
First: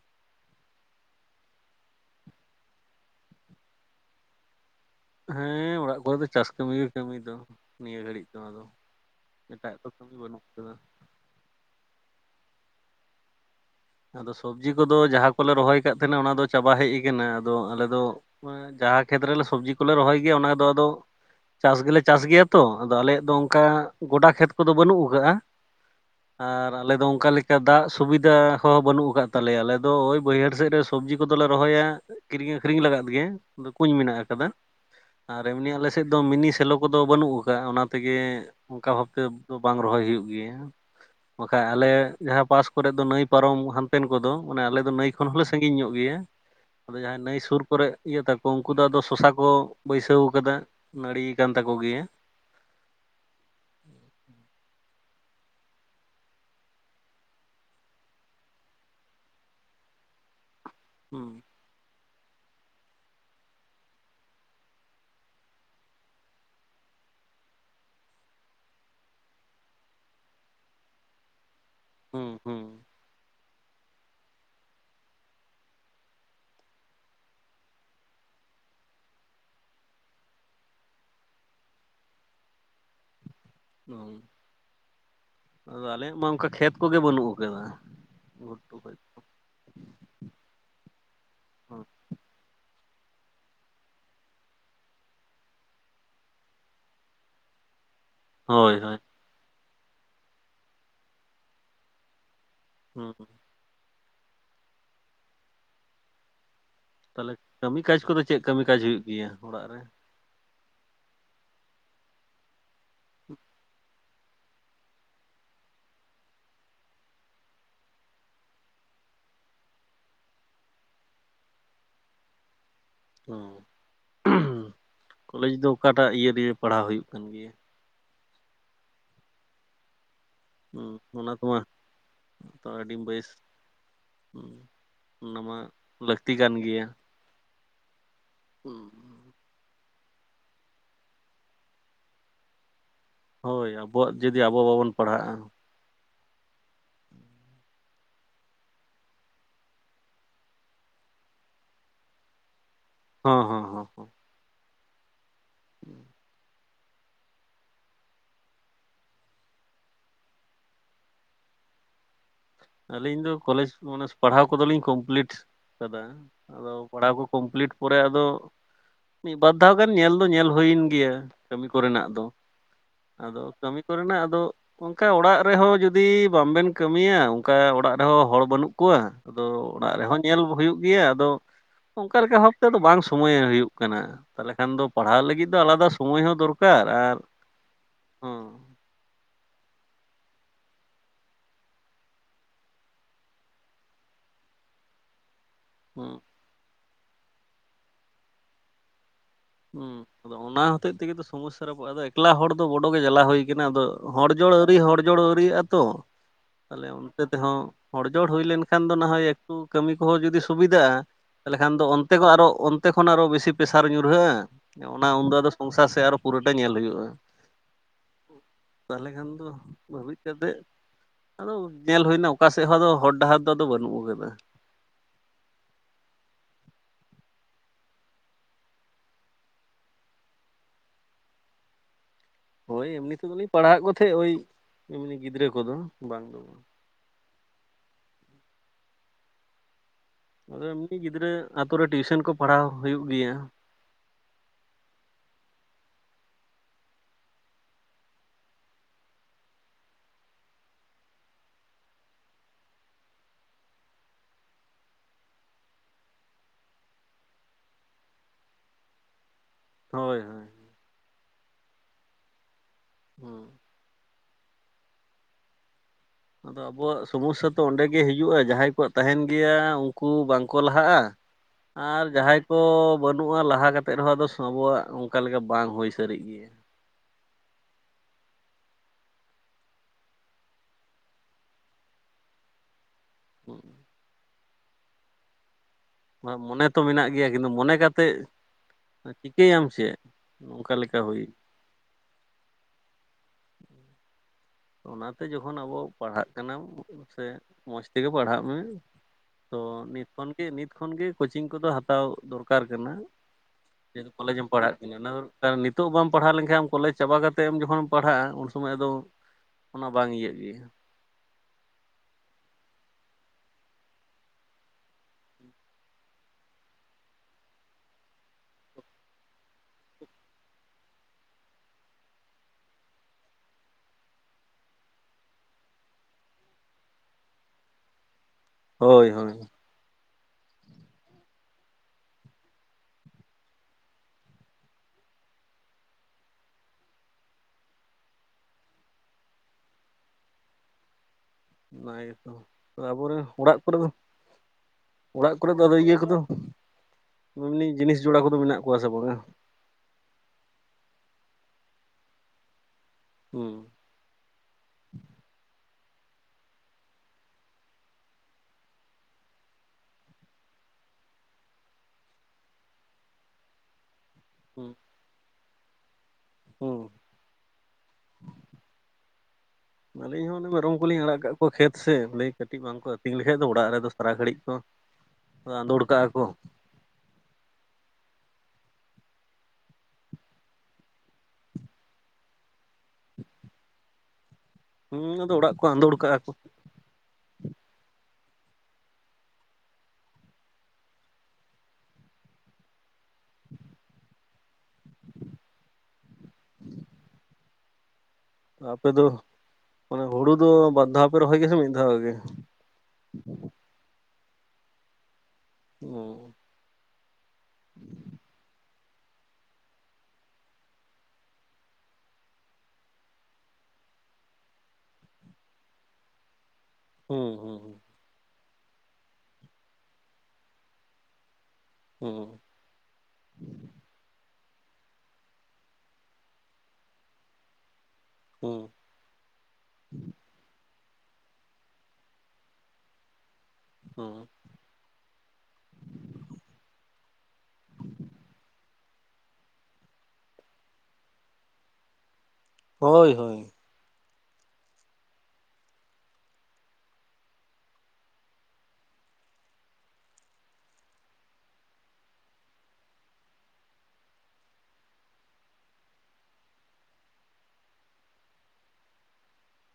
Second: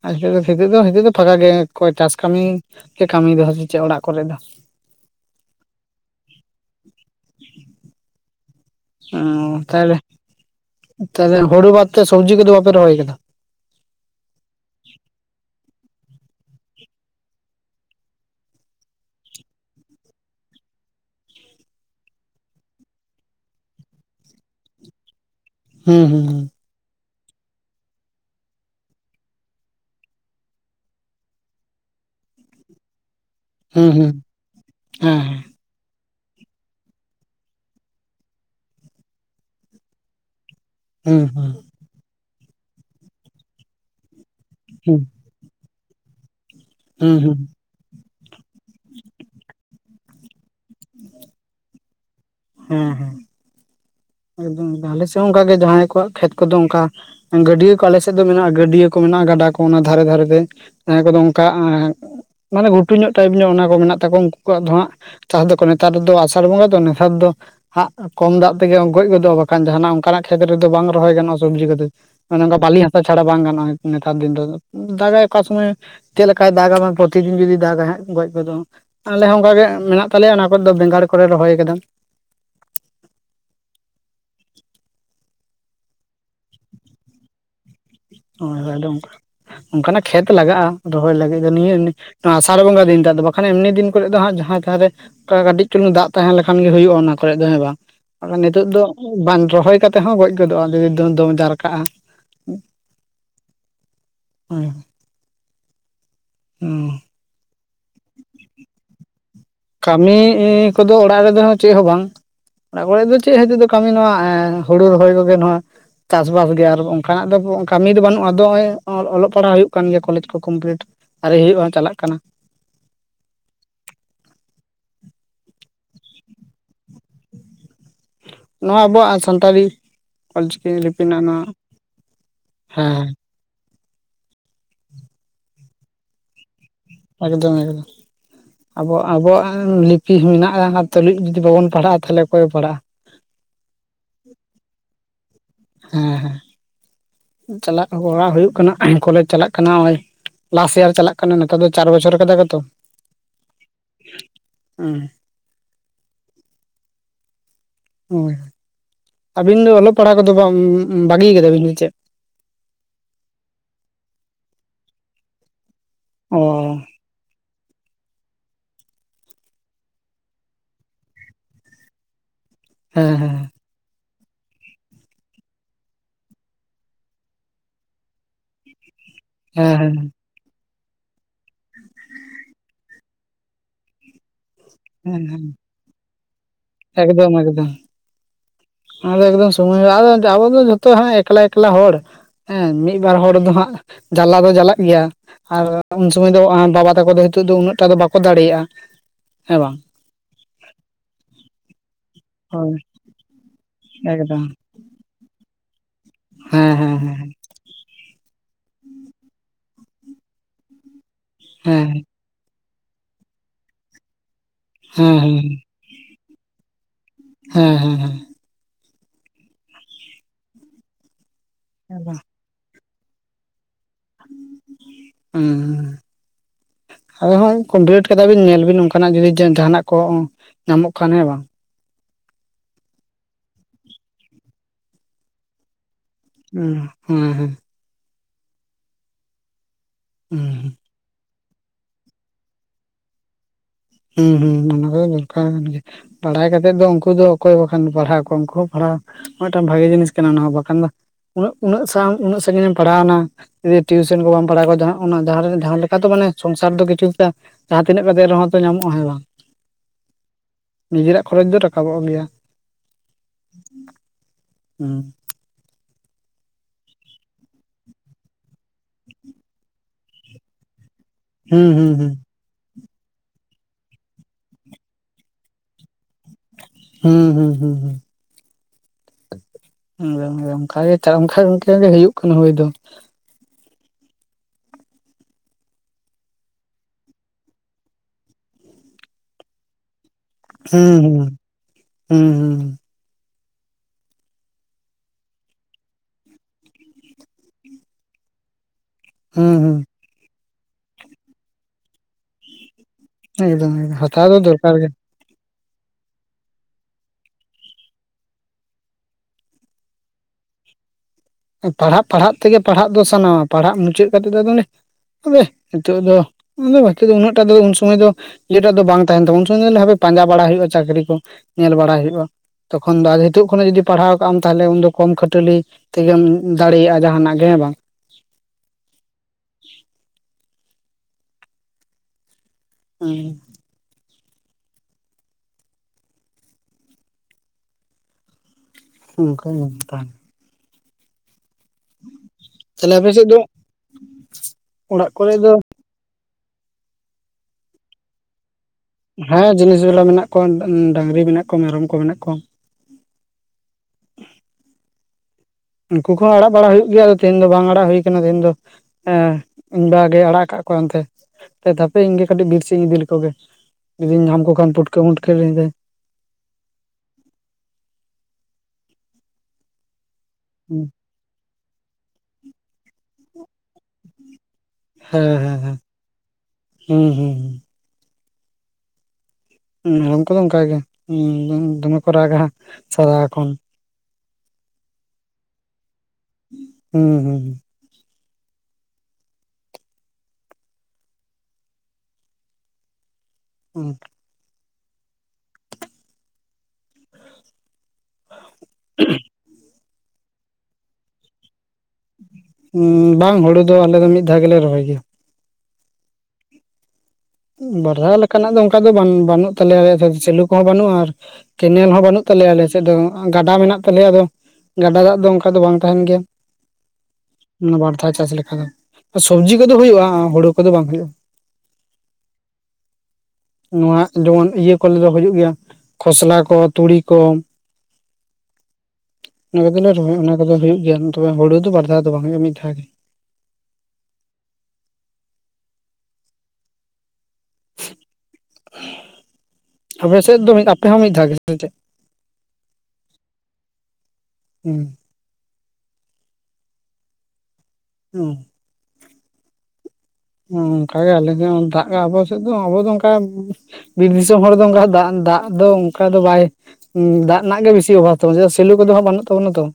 S2: ᱟᱨ ᱱᱤᱛᱚᱜ ᱫᱚ ᱱᱤᱛᱚᱜ ᱫᱚ ᱱᱤᱛᱚᱜ ᱫᱚ ᱯᱷᱟᱠᱟ ᱜᱮ ᱚᱠᱚᱭ ᱪᱟᱥ ᱠᱟᱹᱢᱤ, ᱠᱟᱹᱢᱤ ᱫᱚ ᱦᱮ ᱥᱮ ᱪᱮᱫ ᱚᱲᱟᱜ ᱠᱚᱨᱮ ᱫᱚ᱾
S1: ᱦᱮᱸ ᱚᱲᱟᱜ ᱠᱚᱨᱮ ᱫᱚ ᱪᱟᱥ ᱠᱟᱹᱢᱤ ᱜᱮ ᱠᱟᱹᱢ ᱫᱚ ᱱᱤᱭᱟᱹ ᱜᱷᱟᱹᱲᱤᱡ ᱫᱚ ᱟᱫᱚ,
S2: ᱚ
S1: ᱮᱴᱟᱜ ᱠᱚ
S2: ᱛᱟᱦᱚᱞᱮ
S1: ᱠᱟᱹᱢᱤ ᱵᱟᱹᱱᱩᱜ ᱠᱟᱫᱟ᱾
S2: ᱛᱟᱦᱚᱞᱮ ᱦᱩᱲᱩ ᱵᱟᱫ ᱛᱮ ᱥᱚᱵᱡᱤ ᱠᱚᱫᱚ ᱵᱟᱯᱮ ᱨᱚᱦᱚᱭ ᱠᱟᱫᱟ?
S1: ᱟᱫᱚ ᱥᱚᱵᱡᱤ ᱠᱚᱫᱚ ᱡᱟᱦᱟᱸ ᱠᱚᱞᱮ ᱨᱚᱦᱚᱭ ᱟᱠᱟᱫ ᱛᱟᱦᱮᱸᱱᱟ ᱚᱱᱟ ᱫᱚ ᱪᱟᱵᱟ ᱦᱮᱡ ᱠᱟᱱᱟ ᱟᱫᱚ ᱟᱞᱮ ᱫᱚ, ᱡᱟᱦᱟᱸ ᱠᱷᱮᱛᱨᱮᱞᱮ ᱥᱚᱵᱡᱤ ᱠᱚᱞᱮ ᱨᱚᱦᱚᱭ ᱜᱮᱭᱟ ᱚᱱᱟ ᱫᱚ ᱟᱫᱚ ᱪᱟᱥ ᱜᱮᱞᱮ ᱪᱟᱥ ᱜᱮᱭᱟ ᱛᱚ ᱟᱫᱚ ᱟᱞᱮᱭᱟᱜ ᱫᱚ ᱚᱱᱠᱟ ᱜᱚᱰᱟ ᱠᱷᱮᱛ ᱠᱚᱫᱚ ᱵᱟᱹᱱᱩᱜ ᱟᱠᱟᱜᱼᱟ᱾
S2: ᱦᱩᱸ ᱦᱩᱸ ᱦᱩᱸ,
S1: ᱟᱨ ᱟᱞᱮᱫᱚ ᱚᱱᱠᱟ ᱞᱮᱠᱟ ᱫᱟᱜᱽ ᱥᱩᱵᱤᱫᱟ ᱦᱚᱸ ᱵᱟᱹᱱᱩᱜ ᱟᱠᱟᱫ ᱛᱟᱞᱮᱭᱟ ᱟᱞᱮ ᱫᱚ ᱳᱭ ᱵᱟᱹᱭᱦᱟᱹᱲ ᱥᱮᱡ ᱨᱮ ᱥᱚᱵᱽᱡᱤ ᱠᱚᱫᱚᱞᱮ ᱨᱚᱦᱚᱭᱟ ᱠᱤᱨᱤᱧ ᱟᱠᱷᱨᱤᱧ ᱞᱟᱜᱟᱫ ᱜᱮ᱾ ᱫᱚ
S2: ᱦᱩᱸ
S1: ᱠᱩᱧ
S2: ᱦᱩᱸ ᱦᱩᱸ
S1: ᱢᱮᱱᱟᱜ ᱟᱠᱟᱫᱟ
S2: ᱦᱮᱸ
S1: ᱟᱨ ᱮᱢᱱᱮ ᱟᱞᱮ ᱥᱮᱫ ᱫᱚ ᱢᱤᱱᱤ ᱥᱮᱞᱚ ᱠᱚᱫᱚ ᱵᱟᱹᱱᱩᱜ ᱟᱠᱟᱫ ᱚᱱᱟ ᱛᱮᱜᱮ, ᱚᱱᱠᱟ ᱵᱷᱟᱵᱛᱮ ᱫᱚ ᱵᱟᱝ ᱨᱚᱦᱚᱭ ᱦᱩᱭᱩᱜ ᱜᱮᱭᱟ᱾
S2: ᱦᱮᱸ ᱦᱩᱸ
S1: ᱵᱟᱠᱷᱟᱡ ᱟᱞᱮ ᱡᱟᱦᱟᱸ ᱯᱟᱥ ᱠᱚᱨᱮ ᱫᱚ ᱱᱟᱹᱭ ᱯᱟᱨᱚᱢ ᱦᱟᱱᱛᱮᱱ ᱠᱚᱫᱚ ᱢᱟᱱᱮ ᱟᱞᱮ ᱫᱚ
S2: ᱦᱩᱸ ᱦᱩᱸ
S1: ᱱᱟᱹᱭ, ᱠᱷᱚᱱ ᱦᱚᱸᱞᱮ ᱥᱟᱺᱜᱤᱧ ᱧᱚᱜ ᱜᱮᱭᱟ ᱟᱫᱚ
S2: ᱦᱩᱸ
S1: ᱡᱟᱦᱟᱸᱭ
S2: ᱦᱩᱸ
S1: ᱱᱟᱹᱭ ᱥᱩᱨ ᱠᱚᱨᱮ, ᱤᱭᱟᱹ ᱛᱟᱠᱚ ᱩᱱᱠᱩ ᱫᱚ ᱟᱫᱚ ᱥᱚᱥᱟ ᱠᱚ ᱵᱟᱹᱭᱥᱟᱹᱣ ᱠᱟᱫᱟ ᱱᱟᱹᱲᱤᱭᱟ ᱟᱠᱟᱱ ᱛᱟᱠᱚ ᱜᱮᱭᱟ᱾
S2: ᱦᱮᱸ ᱦᱮᱸ, ᱮᱠᱫᱚᱢ ᱮᱠᱫᱚᱢ ᱟᱞᱮ ᱥᱮᱫ ᱦᱚᱸ ᱚᱱᱠᱟ ᱜᱮ ᱡᱟᱦᱟᱸᱭ ᱠᱚᱣᱟᱜ ᱠᱷᱮᱛ ᱠᱚᱫᱚ ᱚᱱᱠᱟ ᱜᱟᱹᱰᱭᱟᱹ ᱠᱚ ᱟᱞᱮᱥᱮᱫ ᱫᱚ ᱢᱮᱱᱟᱜᱼᱟ ᱜᱟᱹᱰᱭᱟᱹ ᱠᱚ ᱢᱮᱱᱟᱜᱼᱟ ᱜᱟᱰᱟ ᱠᱚ ᱚᱱᱟ ᱫᱷᱟᱨᱮ ᱫᱷᱟᱨᱮ ᱛᱮ᱾ ᱡᱟᱦᱟᱸᱭ ᱠᱚᱫᱚ
S1: ᱦᱩᱸ
S2: ᱚᱱᱠᱟ ᱢᱟᱱᱮ ᱜᱷᱩᱴᱩᱧᱚᱜ ᱴᱟᱭᱤᱯ ᱧᱚᱜ ᱚᱱᱟ ᱠᱚ ᱢᱮᱱᱟᱜ ᱛᱟᱠᱚᱣᱟ ᱩᱱᱠᱩ ᱠᱚᱣᱟᱜ ᱫᱚ ᱦᱟᱸᱜ, ᱪᱟᱥ ᱫᱚᱠᱚ ᱱᱮᱛᱟᱨ ᱫᱚ ᱟᱥᱟᱲ ᱵᱚᱸᱜᱟ ᱫᱚ ᱱᱮᱛᱟᱨ ᱫᱚ ᱦᱟᱸᱜ ᱠᱚᱢ ᱫᱟᱜᱽ ᱛᱮᱜᱮ ᱜᱚᱡ ᱜᱚᱫᱚᱜᱼᱟ ᱵᱟᱠᱷᱟᱱ ᱡᱟᱦᱟᱱᱟᱜ ᱚᱱᱠᱟᱱᱟᱜ ᱠᱷᱮᱛ ᱨᱮᱫᱚ ᱵᱟᱝ ᱨᱚᱦᱚᱭ ᱜᱟᱱᱚᱜ-ᱟ ᱥᱚᱵᱡᱤ ᱠᱚ ᱫᱚ
S1: ᱦᱩᱸ
S2: ᱚᱱᱮ ᱚᱱᱠᱟ
S1: ᱦᱩᱸ
S2: ᱵᱟᱞᱤ, ᱪᱷᱟᱲᱟ ᱵᱟᱝ ᱜᱟᱱᱚᱜᱼᱟ ᱱᱮᱛᱟᱨ ᱫᱤᱱ ᱫᱚ ᱫᱟᱜᱽ ᱜᱟᱭ ᱚᱠᱟ ᱥᱚᱢᱚᱭ ᱪᱮᱫ ᱞᱮᱠᱟᱭ ᱫᱟᱜᱟ ᱵᱟᱝ ᱯᱨᱚᱛᱤᱫᱤᱱ ᱡᱩᱫᱤ ᱫᱟᱜᱟᱭ ᱦᱟᱜ ᱜᱚᱡ ᱠᱚᱫᱚ, ᱟᱞᱮ ᱦᱚᱸ ᱚᱱᱠᱟ ᱜᱮ ᱢᱮᱱᱟᱜ ᱛᱟᱞᱮᱭᱟ ᱚᱱᱟ ᱠᱚᱨᱮ ᱫᱚ ᱵᱮᱸᱜᱟᱲ ᱠᱚᱨᱮ ᱨᱚᱦᱚᱭ ᱟᱠᱟᱫᱟ᱾
S1: ᱚᱸᱻ ᱟᱫᱚ ᱟᱞᱮᱭᱟᱜ ᱢᱟ ᱚᱱᱠᱟ ᱠᱷᱮᱛ ᱠᱚᱜᱮ ᱵᱟᱹᱱᱩᱜ ᱠᱟᱫᱟ᱾
S2: ᱦᱳᱭ ᱦᱳᱭ ᱚᱱᱠᱟᱱᱟᱜ ᱠᱷᱮᱛ ᱞᱟᱜᱟᱜᱼᱟ ᱟᱫ ᱨᱚᱦᱚᱭ ᱞᱟᱹᱜᱤᱫ ᱫᱚ ᱱᱤᱭᱟᱹ ᱱᱚᱣᱟ ᱟᱥᱟᱲ ᱵᱚᱸᱜᱟ ᱫᱤᱱ ᱴᱟᱜ ᱫᱚ ᱵᱟᱠᱷᱟᱱ ᱮᱢᱱᱤ ᱫᱤᱱ ᱠᱚᱨᱮᱜ ᱫᱚ ᱦᱟᱸᱜ ᱡᱟᱦᱟᱸᱭ ᱛᱟᱦᱟ ᱨᱮ, ᱠᱟᱹᱴᱤᱡ ᱪᱩᱞᱩᱝ ᱫᱟᱜ᱾ ᱛᱟᱦᱮᱸ ᱞᱮᱠᱷᱟᱱ ᱜᱮ ᱦᱩᱭᱩᱜᱜᱼᱟ ᱚᱱᱟ ᱠᱚᱨᱮ ᱫᱚ ᱦᱮᱸ ᱵᱟᱝ, ᱟᱫᱚ ᱱᱤᱛᱚᱜ
S1: ᱦᱳᱭ
S2: ᱫᱚ
S1: ᱦᱳᱭ
S2: ᱵᱟᱝ ᱨᱚᱦᱚᱭ ᱠᱟᱛᱮ ᱦᱚᱸ ᱜᱚᱡ ᱜᱚᱫᱚᱜᱼᱟ ᱡᱩᱫᱤ ᱫᱚᱢᱮ ᱡᱟᱨᱠᱟᱜᱼᱟ᱾
S1: ᱦᱮᱸ ᱦᱮᱸ,
S2: ᱦᱩᱸᱦᱩᱸ᱾ ᱦᱩᱸ
S1: ᱛᱟᱦᱚᱞᱮ ᱠᱟᱹᱢᱤ ᱠᱟᱡ ᱠᱚᱫᱚ ᱪᱮᱫ ᱠᱟᱹᱢᱤ ᱠᱟᱡ ᱦᱩᱭᱩᱜ ᱜᱮᱭᱟ ᱚᱲᱟᱜ ᱨᱮ,
S2: ᱢᱤ ᱻᱤ ᱠᱚᱫᱚ ᱚᱲᱟᱜ ᱨᱮᱫᱚ ᱪᱮᱫ ᱦᱚᱸ ᱵᱟᱝ᱾ ᱚᱱᱟ ᱠᱚᱨᱮ ᱫᱚ ᱪᱮᱫ ᱦᱤᱡᱩᱜ ᱫᱚ ᱠᱟᱹᱢᱤ ᱱᱚᱣᱟ ᱮ ᱦᱩᱲᱩ ᱨᱚᱦᱚᱭ ᱠᱚᱜᱮ ᱱᱚᱣᱟ, ᱪᱟᱥ ᱵᱟᱥ ᱜᱮᱭᱟ ᱟᱨ ᱚᱱᱠᱟᱱᱟᱜ ᱫᱚ ᱠᱟᱹᱢᱤ ᱫᱚ ᱵᱟᱹᱱᱩᱜᱼᱟ, ᱟᱫᱚ ᱱᱚᱜᱚᱭ ᱚᱞᱚᱜ ᱯᱟᱲᱦᱟᱜ ᱦᱩᱭᱩᱜ ᱠᱟᱱ ᱜᱮᱭᱟ ᱠᱚᱞᱮᱡᱽ ᱠᱚ ᱠᱚᱢᱯᱞᱤᱴ᱾ ᱟᱣᱨᱮ ᱦᱩᱭᱩᱜᱼᱟ ᱦᱚᱸ ᱪᱟᱞᱟᱜ ᱠᱟᱱᱟ᱾
S1: ᱦᱚᱸ ᱠᱚᱞᱮᱡᱽ ᱫᱚ ᱚᱠᱟᱴᱟᱜ ᱤᱭᱟᱹ ᱨᱮᱜᱮ ᱯᱟᱲᱦᱟᱣ ᱦᱩᱭᱩᱜ ᱠᱟᱱ ᱜᱮᱭᱟ?
S2: ᱱᱚᱣᱟ ᱟᱵᱚᱣᱟᱜ ᱥᱟᱱᱛᱟᱞᱤ᱾
S1: ᱦᱚᱸ ᱚᱱᱟ ᱠᱚᱢᱟ ᱛᱚ ᱟᱹᱰᱤ
S2: ᱦᱮᱸ
S1: ᱵᱮᱥ, ᱦᱩᱸ ᱚᱱᱟ ᱢᱟ ᱞᱟᱹᱠᱛᱤ ᱠᱟᱱ ᱜᱮᱭᱟ᱾
S2: ᱮᱠᱫᱚᱢ ᱮᱠᱫᱚᱢ ᱟᱵᱚᱣᱟᱜ ᱟᱵᱚᱣᱟᱜ ᱞᱤᱯᱤ ᱢᱮᱱᱟᱜ-ᱟ, ᱛᱩᱞᱩᱡ ᱡᱩᱫᱤ ᱵᱟᱵᱚᱱ ᱯᱟᱲᱦᱟᱜ-ᱟ, ᱛᱟᱦᱞᱮ ᱚᱠᱚᱭ ᱵᱚ ᱯᱟᱲᱦᱟᱜᱼᱟ?
S1: ᱦᱳᱭ ᱟᱵᱚᱣᱟᱜ ᱡᱩᱫᱤ ᱟᱵᱚ ᱵᱟᱵᱚᱱ ᱯᱟᱲᱦᱟᱜ-ᱟ᱾
S2: ᱦᱩᱸ ᱦᱩᱸ ᱪᱟᱞᱟᱜ [unintelligible] ᱦᱩᱭᱩᱜ ᱠᱟᱱᱟ ᱠᱚᱞᱮᱡᱽ ᱪᱟᱞᱟᱜ ᱠᱟᱱᱟ [unintelligible] ᱞᱟᱥᱴ ᱤᱭᱟᱨ ᱪᱟᱞᱟᱜ ᱠᱟᱱᱟ ᱱᱮᱛᱟᱨ ᱫᱚ ᱪᱟᱨ ᱵᱚᱪᱷᱚᱨ ᱠᱟᱫᱟ ᱠᱚᱛᱚ᱾
S1: ᱦᱚᱸ ᱦᱚᱸ ᱦᱚᱸ ᱦᱚᱸ᱾
S2: ᱦᱩᱸ᱾
S1: ᱦᱩᱸ᱾
S2: ᱦᱩᱸ, ᱟᱹᱵᱤᱱ ᱫᱚ ᱚᱞᱚᱜ ᱯᱟᱲᱦᱟᱜ ᱠᱚᱫᱚ ᱵᱟᱝ ᱵᱟᱹᱜᱤ ᱠᱟᱫᱟ ᱵᱤᱱ ᱥᱮ ᱪᱮᱫ?
S1: ᱟᱹᱞᱤᱧ ᱫᱚ ᱠᱚᱞᱮᱡᱽ ᱢᱚᱞᱮᱡᱽ ᱯᱟᱲᱦᱟᱣ ᱠᱚᱫᱚᱞᱤᱧ ᱠᱚᱢᱯᱞᱤᱴ ᱠᱟᱫᱟ᱾
S2: ᱚ
S1: ᱟᱫᱚ ᱯᱟᱲᱦᱟᱣ ᱠᱚ ᱠᱚᱢᱯᱞᱤᱴ ᱯᱚᱨᱮ ᱟᱫᱚ ᱢᱤᱫ ᱵᱟᱨ ᱫᱷᱟᱣ ᱜᱟᱱ ᱧᱮᱞ ᱫᱚ ᱧᱮᱞ ᱦᱩᱭᱮᱱ ᱜᱮᱭᱟ ᱠᱟᱹᱢᱤ ᱠᱚᱨᱮᱱᱟᱜ ᱫᱚ᱾
S2: ᱦᱮᱸ
S1: ᱟᱫᱚ ᱠᱟᱹᱢᱤ ᱠᱚᱨᱮᱱᱟᱜ ᱟᱫᱚ ᱚᱝᱠᱟ ᱚᱲᱟᱜ ᱨᱮᱦᱚᱸ ᱡᱩᱫᱤ ᱵᱟᱝᱵᱮᱱ ᱠᱟᱹᱢᱤᱭᱟ᱾ ᱚᱱᱠᱟ ᱚᱲᱟᱜ ᱨᱮᱦᱚᱸ ᱦᱚᱲ ᱵᱟᱹᱱᱩᱜ ᱠᱚᱣᱟ ᱟᱫᱚ
S2: ᱦᱮᱸ ᱦᱮᱸ
S1: ᱚᱲᱟᱜ ᱨᱮᱦᱚᱸᱧ ᱧᱮᱞ ᱦᱩᱭᱩᱜ ᱜᱮᱭᱟ ᱟᱫᱚ ᱚᱱᱠᱟ ᱞᱮᱠᱟ ᱵᱷᱟᱵᱽ ᱛᱮᱫᱚ ᱵᱟᱝ ᱥᱚᱢᱚᱭᱚᱜ ᱦᱩᱭᱩᱜ ᱠᱟᱱᱟ, ᱛᱟᱦᱞᱮ ᱠᱷᱟᱱ ᱫᱚ ᱯᱟᱲᱦᱟᱣ
S2: ᱦᱮᱸ ᱦᱮᱸ
S1: ᱞᱟᱹᱜᱤᱫ ᱫᱚ ᱟᱞᱟᱫᱟ ᱥᱚᱢᱚᱭ ᱦᱚᱸ ᱫᱚᱨ
S2: ᱮᱠᱫᱚᱢ ᱮᱠᱫᱚᱢ᱾ ᱟᱫᱚ ᱮᱠᱫᱚᱢ ᱥᱚᱢᱚᱭ-ᱟ, ᱟᱫᱚ ᱟᱵᱚ ᱫᱚ ᱡᱷᱚᱛᱚ ᱮᱠᱞᱟ ᱮᱠᱞᱟ ᱦᱚᱲ᱾ ᱦᱮᱸ ᱢᱤᱫ ᱵᱟᱨ ᱦᱚᱲ ᱫᱚ ᱦᱟᱸᱜ ᱡᱟᱞᱟ ᱫᱚ ᱡᱟᱞᱟᱜ ᱜᱮᱭᱟ᱾ ᱟᱨ ᱩᱱ
S1: ᱦᱩᱸ
S2: ᱥᱚᱢᱚᱭ ᱫᱚ ᱵᱟᱵᱟ ᱛᱟᱠᱚ ᱫᱚ ᱦᱤᱸᱛᱚᱜ ᱫᱚ ᱩᱱᱟᱹᱜ ᱴᱟ ᱫᱚ ᱵᱟᱠᱚ ᱫᱟᱲᱮᱭᱟᱜ-ᱟ ᱦᱮᱸ ᱵᱟᱝ?
S1: ᱦᱩᱸ, ᱟᱫᱚ ᱚᱱᱟ ᱦᱚᱛᱮᱡ ᱛᱮᱜᱮ ᱛᱚ ᱥᱚᱢᱚᱥᱥᱟ ᱨᱮ ᱟᱫᱚ ᱮᱠᱞᱟ ᱦᱚᱲ ᱫᱚ
S2: ᱦᱳᱭ
S1: ᱵᱚᱰᱚ‌ ᱜᱮ ᱡᱟᱞᱟ ᱦᱩᱭ ᱟᱠᱟᱱᱟᱱᱟ᱾ ᱟᱫᱚ ᱦᱚᱲ
S2: ᱮᱠᱫᱚᱢ
S1: ᱡᱚᱲ ᱟᱹᱰᱤ ᱦᱚᱲ ᱡᱚᱲ ᱟᱹᱣᱨᱤᱭᱟᱜ-ᱟ ᱛᱚ,
S2: ᱦᱮᱸ
S1: ᱛᱟᱦᱞᱮ
S2: ᱦᱮᱸ
S1: ᱚᱱᱛᱮ ᱛᱮᱦᱚᱸ ᱦᱚᱲ-ᱡᱚᱲ ᱦᱩᱭ ᱞᱮᱱᱠᱷᱟᱱ ᱫᱚ ᱱᱟᱦᱳᱭ ᱮᱠᱴᱩ ᱠᱟᱹᱢᱤ ᱠᱚᱦᱚᱸ ᱡᱩᱫᱤ ᱥᱩᱵᱤᱫᱟᱜ-ᱟ᱾ ᱛᱟᱦᱞᱮ ᱠᱷᱟᱱ ᱫᱚ
S2: ᱦᱮᱸ
S1: ᱚᱱᱛᱮ ᱠᱷᱚᱱ ᱟᱨᱚ, ᱚᱱᱛᱮ ᱠᱷᱚᱱ ᱟᱨᱚ ᱵᱮᱥᱤ ᱯᱮᱥᱟᱨ ᱧᱩᱨᱦᱟᱹᱜ-ᱟ᱾ ᱚᱱᱟ
S2: ᱦᱮᱸ ᱦᱮᱸ
S1: ᱩᱱᱫᱚ
S2: ᱦᱮᱸ
S1: ᱟᱫᱚ ᱥᱚᱝᱥᱟᱨ ᱥᱮ ᱟᱨᱚ ᱯᱩᱨᱟᱹᱴᱟ ᱧᱮᱞ ᱦᱩᱭᱩᱜ-ᱟ᱾
S2: ᱦᱩᱸ ᱦᱩᱸ ᱦᱩᱸ᱾
S1: ᱛᱟᱦᱞᱮ ᱠᱷᱟᱱ ᱫᱚ ᱵᱷᱟᱹᱵᱤᱛ ᱠᱟᱛᱮᱫ ᱟᱫᱚ ᱧᱮᱞ
S2: ᱮᱠᱫᱚᱢ
S1: ᱦᱩᱭᱱᱟ᱾ ᱚᱠᱟ ᱥᱮᱫ ᱦᱚᱸ ᱟᱫᱚ ᱦᱚᱨ ᱰᱟᱦᱟᱨ ᱫᱚ ᱟᱫᱚ ᱵᱟᱹᱱᱩᱜ ᱟᱠᱟᱫᱟ᱾
S2: ᱦᱩᱸ ᱦᱩᱸ᱾ ᱦᱳᱭ, ᱠᱚᱢᱯᱞᱤᱴ ᱠᱟᱫᱟᱵᱤᱱ ᱧᱮᱞᱵᱤᱱ ᱚᱝᱠᱟᱱᱟᱜ ᱡᱩᱫᱤ ᱡᱟᱸᱦᱟᱱᱟᱜ ᱠᱚ ᱧᱟᱢᱚᱜ ᱠᱷᱟᱱ ᱦᱮᱸ ᱵᱟᱝ᱾
S1: ᱦᱳᱭ ᱮᱢᱱᱤ ᱛᱮᱫᱚᱞᱤᱧ ᱯᱟᱲᱦᱟᱣᱮᱫ ᱠᱚ ᱛᱟᱦᱮᱸᱡ ᱳᱭ ᱮᱢᱱᱤ ᱜᱤᱫᱽᱨᱟᱹ ᱠᱚᱫᱚ, ᱵᱟᱝ ᱫᱚ ᱵᱟᱝ
S2: ᱩᱸ, ᱦᱩᱸ ᱦᱩᱸ᱾
S1: ᱟᱫᱚ ᱮᱢᱱᱤᱛᱮ ᱜᱤᱫᱽᱨᱟᱹ ᱟᱹᱛᱩ ᱴᱤᱭᱩᱥᱚᱱ ᱠᱚ ᱯᱟᱲᱦᱟᱣ ᱦᱩᱭᱩᱜ ᱜᱮᱭᱟ᱾
S2: ᱦᱩᱸ ᱦᱩᱸ ᱚᱱᱟ ᱫᱚ ᱫᱚᱨᱠᱟᱨ ᱠᱟᱱ ᱜᱮ᱾ ᱵᱟᱲᱟᱭ ᱠᱟᱛᱮᱫ ᱫᱚ ᱩᱱᱠᱩ ᱫᱚ ᱚᱠᱚᱭ ᱵᱟᱠᱷᱟᱱ ᱯᱟᱲᱦᱟᱣ ᱠᱚᱣᱟ? ᱩᱱᱠᱩ ᱦᱚᱸ ᱯᱟᱲᱦᱟᱣ ᱢᱤᱫᱴᱟᱝ ᱵᱷᱟᱜᱤ ᱡᱤᱱᱤᱥ ᱠᱟᱱᱟ ᱱᱚᱣᱟ ᱵᱟᱠᱷᱟᱱ ᱫᱚ ᱩᱱᱟᱹᱜ ᱩᱱᱟᱹᱜ ᱥᱟ ᱩᱱᱟᱹᱜ ᱥᱟᱺᱜᱤᱧᱮᱢ ᱯᱟᱲᱦᱟᱣᱱᱟ᱾ ᱡᱮ ᱴᱤᱭᱩᱥᱚᱱ ᱠᱚ ᱵᱟᱢ ᱯᱟᱲᱦᱟᱣ ᱠᱚᱣᱟ ᱡᱟᱦᱟᱸ, ᱚᱱᱟ ᱡᱟᱦᱟᱸ ᱢᱟᱦᱟᱸ ᱞᱮᱠᱟ ᱛᱚ ᱢᱟᱱᱮ ᱥᱚᱝᱥᱟᱨ ᱫᱚ ᱠᱤᱪᱷᱩᱴᱟ ᱡᱟᱦᱟᱸ ᱛᱤᱱᱟᱹᱜ ᱠᱟᱛᱮᱫ ᱨᱮᱦᱚᱸ ᱛᱚ ᱧᱟᱢᱚᱜ-ᱟ ᱦᱮᱸ ᱵᱟᱝ᱾
S1: ᱦᱳᱭ ᱦᱳᱭ᱾
S2: ᱱᱤᱡᱮᱨᱟᱜ ᱠᱷᱚᱨᱚᱪ ᱫᱚ ᱨᱟᱠᱟᱵᱚᱜ ᱜᱮᱭᱟ᱾
S1: ᱦᱩᱸ᱾
S2: ᱦᱩᱸ᱾
S1: ᱟᱫᱚ ᱟᱵᱚᱣᱟᱜ ᱥᱚᱢᱚᱥᱥᱟ ᱛᱚ ᱚᱸᱰᱮ ᱜᱮ ᱦᱤᱡᱩᱜ-ᱟ ᱡᱟᱦᱟᱸᱭ ᱠᱚᱣᱟᱜ ᱛᱟᱸᱦᱮᱱ ᱜᱮᱭᱟ ᱩᱝᱠᱩ ᱵᱟᱝᱠᱚ ᱞᱟᱦᱟᱜ-ᱟ᱾
S2: ᱦᱩᱸ ᱦᱩᱸ
S1: ᱟᱨ
S2: ᱦᱩᱸ
S1: ᱡᱟᱦᱟᱸᱭ ᱠᱚ ᱵᱟᱹᱱᱩᱜᱼᱟ ᱞᱟᱦᱟ ᱠᱟᱛᱮᱫ ᱨᱮᱦᱚᱸ ᱟᱫᱚ ᱥᱚᱵᱚᱜᱟ ᱚᱱᱠᱟ ᱞᱮᱠᱟ ᱵᱟᱝ ᱦᱩᱭ ᱥᱟᱹᱨᱤᱜ ᱜᱮᱭᱟ
S2: ᱦᱩᱸ ᱦᱩᱸ ᱦᱩᱸ ᱦᱩᱸ ᱦᱩᱸ ᱚᱱᱠᱟᱜᱮ ᱪᱟᱞᱟᱳ ᱠᱷᱟᱱ ᱜᱮ ᱦᱩᱭᱩᱜ ᱠᱟᱱᱟ ᱦᱩᱭ ᱫᱚ
S1: ᱦᱩᱸ ᱢᱟ ᱢᱚᱱᱮ ᱛᱚ ᱢᱮᱱᱟᱜ ᱜᱮᱭᱟ ᱠᱤᱱᱛᱩ ᱢᱚᱱᱮ ᱠᱟᱛᱮᱫ ᱪᱤᱠᱟᱹᱭᱟᱢ ᱪᱮᱜ
S2: ᱦᱩᱸ ᱦᱩᱸ
S1: ᱦᱮᱸ ᱚᱱᱟᱛᱮ ᱡᱚᱠᱷᱚᱱ ᱟᱵᱚ ᱯᱟᱲᱦᱟᱜ ᱠᱟᱱᱟᱢ ᱥᱮ ᱢᱚᱸᱡᱽ ᱛᱮᱜᱮ ᱯᱟᱲᱦᱟᱜ ᱢᱮ
S2: ᱦᱩᱸ
S1: ᱛᱚ
S2: ᱦᱩᱸ
S1: ᱱᱤᱛ ᱠᱷᱚᱱᱜᱮ ᱱᱤᱛ ᱠᱷᱚᱱᱜᱮ ᱠᱳᱪᱤᱝ ᱠᱚᱫᱚ ᱦᱟᱛᱟᱣ ᱫᱚᱨᱠᱟᱨ ᱠᱟᱱᱟ
S2: ᱮᱠᱫᱚᱢ ᱮᱠᱫᱚᱢ
S1: ᱡᱮᱦᱩᱛᱩ
S2: ᱦᱟᱛᱟᱣ ᱫᱚ
S1: ᱠᱚᱞᱮᱡᱽ ᱮᱢ
S2: ᱫᱚᱨᱠᱟᱨ
S1: ᱯᱟᱲᱦᱟᱜ
S2: ᱜᱮ
S1: ᱠᱟᱱᱟ ᱚᱱᱟ ᱠᱟᱨ ᱱᱤᱛᱚᱜ ᱵᱟᱢ ᱯᱟᱲᱦᱟᱣ ᱞᱮᱱᱠᱷᱟᱱ ᱟᱢ ᱠᱚᱞᱮᱡᱽ ᱪᱟᱵᱟ ᱠᱟᱛᱮ ᱡᱚᱠᱷᱚᱱᱮᱢ ᱯᱟᱲᱦᱟᱜᱼᱟ ᱩᱱ ᱥᱚᱢᱚᱭ ᱟᱫᱚ ᱚᱱᱟ ᱵᱟᱝ ᱤᱭᱟᱹᱜ ᱜᱮ
S2: ᱯᱟᱲᱦᱟᱜ ᱯᱟᱲᱦᱟᱜ ᱛᱮᱜᱮ ᱯᱟᱲᱦᱟᱜ ᱫᱚ ᱥᱟᱱᱟᱣᱟ ᱯᱟᱲᱦᱟᱜ ᱢᱩᱪᱟᱹᱫ ᱠᱟᱛᱮ ᱟᱫᱚ ᱚᱱᱮ ᱛᱚᱵᱮ ᱱᱤᱛᱚᱜ ᱫᱚ ᱩᱱᱟᱜ ᱵᱷᱟᱠᱤ ᱫᱚ ᱩᱱᱟᱹᱜ ᱴᱟ ᱫᱚ ᱩᱱ ᱥᱚᱢᱚᱭ ᱫᱚ ᱤᱭᱟᱹᱴᱟᱜ ᱫᱚ ᱵᱟᱝ ᱛᱟᱦᱮᱱ ᱛᱟᱵᱚᱱ ᱩᱱ ᱥᱚᱢᱚᱭ ᱱᱟ ᱦᱟᱯᱮ ᱯᱟᱸᱡᱟ ᱵᱟᱲᱟ ᱦᱩᱭᱩᱜᱼᱟ ᱪᱟᱹᱠᱨᱤ ᱠᱚ ᱧᱮᱞ ᱵᱟᱲᱟ ᱦᱩᱭᱩᱜᱼᱟ᱾ ᱛᱚᱠᱷᱚᱱ ᱫᱚ ᱟᱨ ᱱᱤᱛᱚᱜ ᱠᱷᱚᱱᱟᱜ ᱡᱚᱫᱤ ᱯᱟᱲᱦᱟᱣ ᱠᱟᱜᱟ ᱛᱟᱦᱚᱞᱮ ᱩᱱ ᱫᱚ ᱠᱚᱢ ᱠᱷᱟᱹᱴᱟᱹᱞᱤ ᱛᱮᱜᱮᱢ ᱫᱟᱲᱮᱭᱟᱜᱼᱟ ᱡᱟᱦᱟᱱᱟᱜ ᱜᱮ ᱦᱮᱸ ᱵᱟᱝ᱾
S1: ᱦᱳᱭ ᱦᱳᱭ
S2: ᱦᱮᱸ ᱚᱱᱠᱟ ᱜᱮᱯ ᱯᱟ
S1: ᱚᱱᱟ ᱜᱮᱛᱚ
S2: ᱛᱟᱦᱚᱞᱮ ᱟᱯᱮ
S1: ᱟᱵᱚᱨᱮᱱ
S2: ᱥᱮᱫ
S1: ᱦᱲᱟᱜ ᱠᱚᱨᱮ ᱫᱚ ᱚᱲᱟᱜ ᱠᱚᱨᱮ ᱫᱚ ᱟᱫᱚ ᱤᱭᱟᱹ ᱠᱚᱫᱚ ᱮᱢᱱᱤ ᱡᱤᱱᱤᱥ ᱡᱚᱲᱟ ᱠᱚᱫᱚ ᱢᱮᱱᱟᱜ ᱠᱚᱣᱟ ᱥᱮ ᱵᱟᱝᱟ?
S2: ᱦᱮᱸ ᱡᱤᱱᱤᱥ ᱡᱚᱞᱟ ᱢᱮᱱᱟᱜ ᱠᱚᱣᱟ ᱰᱟᱝ ᱰᱟᱝᱨᱤ ᱢᱮᱱᱟᱜ ᱠᱚᱣᱟ ᱢᱮᱨᱚᱢ ᱠᱚ ᱢᱮᱱᱟᱜ ᱠᱚᱣᱟ᱾
S1: ᱦᱩᱸ
S2: ᱩᱱᱠᱩ ᱠᱚᱦᱚ ᱟᱲᱟᱜ ᱵᱟᱲᱟ ᱦᱩᱭᱩᱜ ᱜᱮᱭᱟ ᱟᱫᱚ ᱛᱮᱦᱧ ᱫᱚ ᱵᱟᱝ ᱟᱲᱟᱜ ᱦᱩᱭᱩ ᱠᱟᱱᱟ ᱛᱮᱦᱮᱧ ᱫᱚ ᱦᱮᱸ ᱤᱧᱵᱟ ᱜᱮ ᱟᱲᱟᱜ ᱠᱟᱜ ᱠᱚᱣᱟ ᱚᱱᱛᱮ ᱛᱟᱯᱮ ᱤᱧᱜᱮ ᱠᱟᱹᱴᱤᱡ ᱵᱤᱨ ᱥᱤᱧ ᱤᱫᱤ ᱞᱮᱠᱚ ᱜᱮ ᱡᱩᱫᱤᱧ ᱧᱟᱢ ᱠᱚ ᱠᱷᱟᱱ ᱯᱩᱴᱠᱟᱹ ᱢᱩᱴᱠᱟᱹ ᱞᱟᱹᱭᱫᱟ
S1: ᱦᱚᱸ ᱟᱞᱤᱧ ᱦᱚ ᱩᱱᱤ ᱢᱟ ᱨᱩᱢ ᱠᱚᱞᱤᱧ ᱟᱲᱟᱜ ᱠᱟᱜ ᱠᱚ ᱠᱷᱮᱛ ᱥᱮ ᱵᱚᱞᱮ ᱠᱟᱹᱴᱤᱡ ᱵᱟᱝᱠᱚ ᱟᱹᱛᱤᱧ ᱞᱮᱠᱷᱟᱡ ᱫᱚ ᱚᱲᱟᱜ ᱨᱮᱫᱚ ᱥᱟᱨᱟ ᱜᱷᱟᱹᱲᱤᱡ ᱠᱚ
S2: ᱦᱮᱸ ᱦᱮᱸ ᱦᱮᱸ
S1: ᱟᱸᱫᱳᱲ ᱠᱟᱜᱼᱟ ᱠᱚ
S2: ᱦᱩᱸ ᱦᱩᱸ ᱦᱩᱸ ᱦᱩᱱᱠᱩ ᱫᱚ ᱚᱱᱠᱟᱜᱮ ᱦᱩᱸ ᱦᱩᱸ ᱫᱚᱢᱮ ᱠᱚ ᱨᱟᱜᱟ ᱦᱟᱜ ᱥᱟᱨᱟ ᱠᱷᱚᱱ
S1: ᱦᱩᱸ ᱟᱫᱚ ᱚᱲᱟᱜ ᱠᱚ ᱦᱟᱸᱫᱚᱲ ᱠᱟᱜ-ᱟ ᱠᱚ
S2: ᱦᱩᱸ ᱦᱩᱸ ᱦᱩᱸ
S1: ᱟᱯᱮ ᱫᱚ ᱚᱱᱮ ᱦᱩᱲᱩ ᱫᱚ ᱵᱟᱨ ᱫᱷᱟᱣ ᱯᱮ ᱨᱚᱦᱚᱭ ᱜᱮᱭᱟ ᱥᱮ ᱢᱤᱫ ᱫᱷᱟᱣ ᱜᱮ?
S2: ᱩᱸ ᱵᱟᱝ ᱦᱩᱲᱩ ᱫᱚ ᱟᱞᱮ ᱫᱚ ᱢᱤᱫ ᱫᱷᱟᱣ ᱜᱮᱞᱮ ᱨᱚᱦᱚᱭ ᱜᱮᱭᱟ᱾
S1: ᱚ
S2: ᱵᱟᱨ ᱫᱷᱟᱣ ᱞᱮᱠᱟᱱᱟᱜ ᱫᱚ ᱚᱱᱠᱟ ᱫᱚ ᱵᱟᱝ ᱵᱟᱹᱱᱩᱜ ᱛᱟᱞᱮᱭᱟ ᱟᱞᱮ ᱫᱚ ᱥᱮᱞᱩ ᱠᱚᱦᱚᱸ ᱵᱟᱹᱱᱩᱜᱼᱟ ᱟᱨ ᱠᱮᱱᱮᱞ ᱦᱚᱸ ᱵᱟᱹᱱᱩᱜ ᱛᱟᱞᱮᱭᱟ ᱟᱞᱮ ᱥᱮᱫ ᱫᱚ ᱜᱟᱰᱟ ᱢᱮᱱᱟᱜ ᱛᱟᱞᱮᱭᱟ ᱟᱫᱚ ᱜᱟᱰᱟ ᱫᱟᱜ ᱫᱚ ᱚᱱᱠᱟ ᱫᱚ ᱵᱟᱝ ᱛᱟᱦᱮᱱ ᱜᱮᱭᱟ
S1: ᱦᱩᱸ
S2: ᱵᱟᱨ
S1: ᱦᱩᱸ
S2: ᱫᱷᱟᱣ ᱪᱟᱥ ᱞᱮᱠᱟ ᱫᱚ ᱥᱚᱵᱡᱤ ᱠᱚᱫᱚ ᱦᱩᱭᱩᱜᱼᱟ᱾ᱦᱩᱲᱩ ᱠᱚᱫᱚ ᱵᱟᱝ ᱦᱩᱭᱩᱜᱼᱟ᱾
S1: ᱚ
S2: ᱱᱚᱣᱟ ᱡᱮᱢᱚᱱ ᱤᱭᱟᱹ ᱠᱚᱞᱮ ᱫᱚ ᱦᱩᱭᱩᱜ ᱜᱮᱭᱟ ᱠᱷᱚᱥᱞᱟ ᱠᱚ ᱛᱩᱲᱤ ᱠᱚ
S1: ᱦᱩᱸ
S2: ᱱᱚᱣᱟ ᱠᱚᱫᱚ ᱨᱚᱦᱚᱭᱟ ᱚᱱᱟᱠᱚᱫᱚ ᱦᱩᱭᱩᱜ ᱜᱮᱭᱟ ᱛᱚᱵᱮ ᱦᱩᱲᱩ ᱫᱚ ᱵᱟᱨ ᱫᱷᱟᱣ ᱫᱚ ᱵᱟᱝ ᱦᱩᱭᱩᱜᱼᱟ ᱢᱤᱫ ᱫᱷᱟᱣ ᱜᱮ
S1: ᱦᱚᱸ᱾ [inaudible]
S2: ᱟᱵᱚ ᱥᱮᱫ ᱫᱚ ᱟᱯᱮ ᱦᱚᱸ ᱢᱤᱫ ᱫᱷᱟᱣ ᱜᱮ ᱥᱮ ᱪᱮᱫ?
S1: ᱦᱳᱭ ᱦᱳᱭ᱾
S2: ᱦᱩᱸ᱾ ᱦᱩᱸ᱾ ᱚᱝᱠᱟᱜᱮ ᱟᱞᱮ ᱫᱟᱜ ᱟᱵᱚ ᱥᱮᱫ ᱫᱚ ᱟᱵᱚ ᱫᱚ ᱚᱝᱠᱟ ᱩᱸ ᱵᱤᱨ ᱫᱤᱥᱚᱢ ᱦᱚᱲ ᱫᱚ ᱚᱝᱠᱟ ᱫᱟᱜ ᱫᱟᱜ ᱫᱚ ᱚᱝᱠᱟ ᱫᱚ ᱵᱟᱭ ᱦᱩᱸ, ᱫᱟᱜ ᱨᱮᱱᱟᱜ ᱜᱮ ᱵᱤᱥᱤ ᱚᱵᱷᱟᱛ ᱛᱟᱵᱚ ᱪᱮᱫᱟᱜ ᱥᱮᱞᱚ ᱠᱚᱫᱚᱦᱟᱸᱜ ᱵᱟᱱᱩᱜ ᱛᱟᱵᱚᱱᱟ ᱛᱚ᱾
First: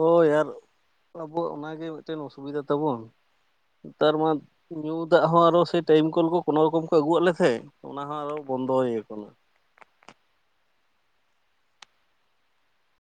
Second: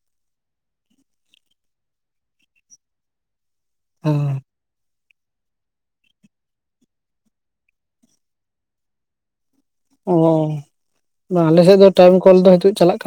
S1: ᱦᱳᱭ ᱟᱨ ᱟᱵᱚᱣᱟᱜ ᱚᱱᱟᱜᱮ ᱢᱤᱫᱴᱮᱱ ᱚᱥᱩᱵᱤᱫᱟ ᱛᱟᱵᱚᱱ᱾ ᱛᱟᱨ ᱢᱟ ᱧᱩᱛ ᱧᱩ ᱫᱟᱜ ᱦᱚᱸ ᱟᱨᱚ ᱥᱮ ᱴᱟᱭᱤᱢ ᱠᱚᱞ ᱠᱚ ᱠᱚᱱᱳ ᱨᱚᱠᱚᱢ ᱠᱚ ᱟᱹᱜᱩᱣᱟᱜ ᱞᱮ ᱛᱟᱦᱮᱸᱡ ᱚᱱᱟ ᱦᱚᱸ ᱟᱨᱚ ᱵᱚᱱᱫᱚ ᱤᱭᱟᱹ ᱠᱟᱱᱟ᱾
S2: ᱚ, ᱵᱟᱝ ᱟᱞᱮ ᱥᱮᱫ ᱫᱚ ᱴᱟᱭᱤᱢ ᱠᱚᱞ ᱫᱚ ᱱᱤᱛᱚᱜ ᱪᱟᱞᱟᱜ ᱠᱟᱱ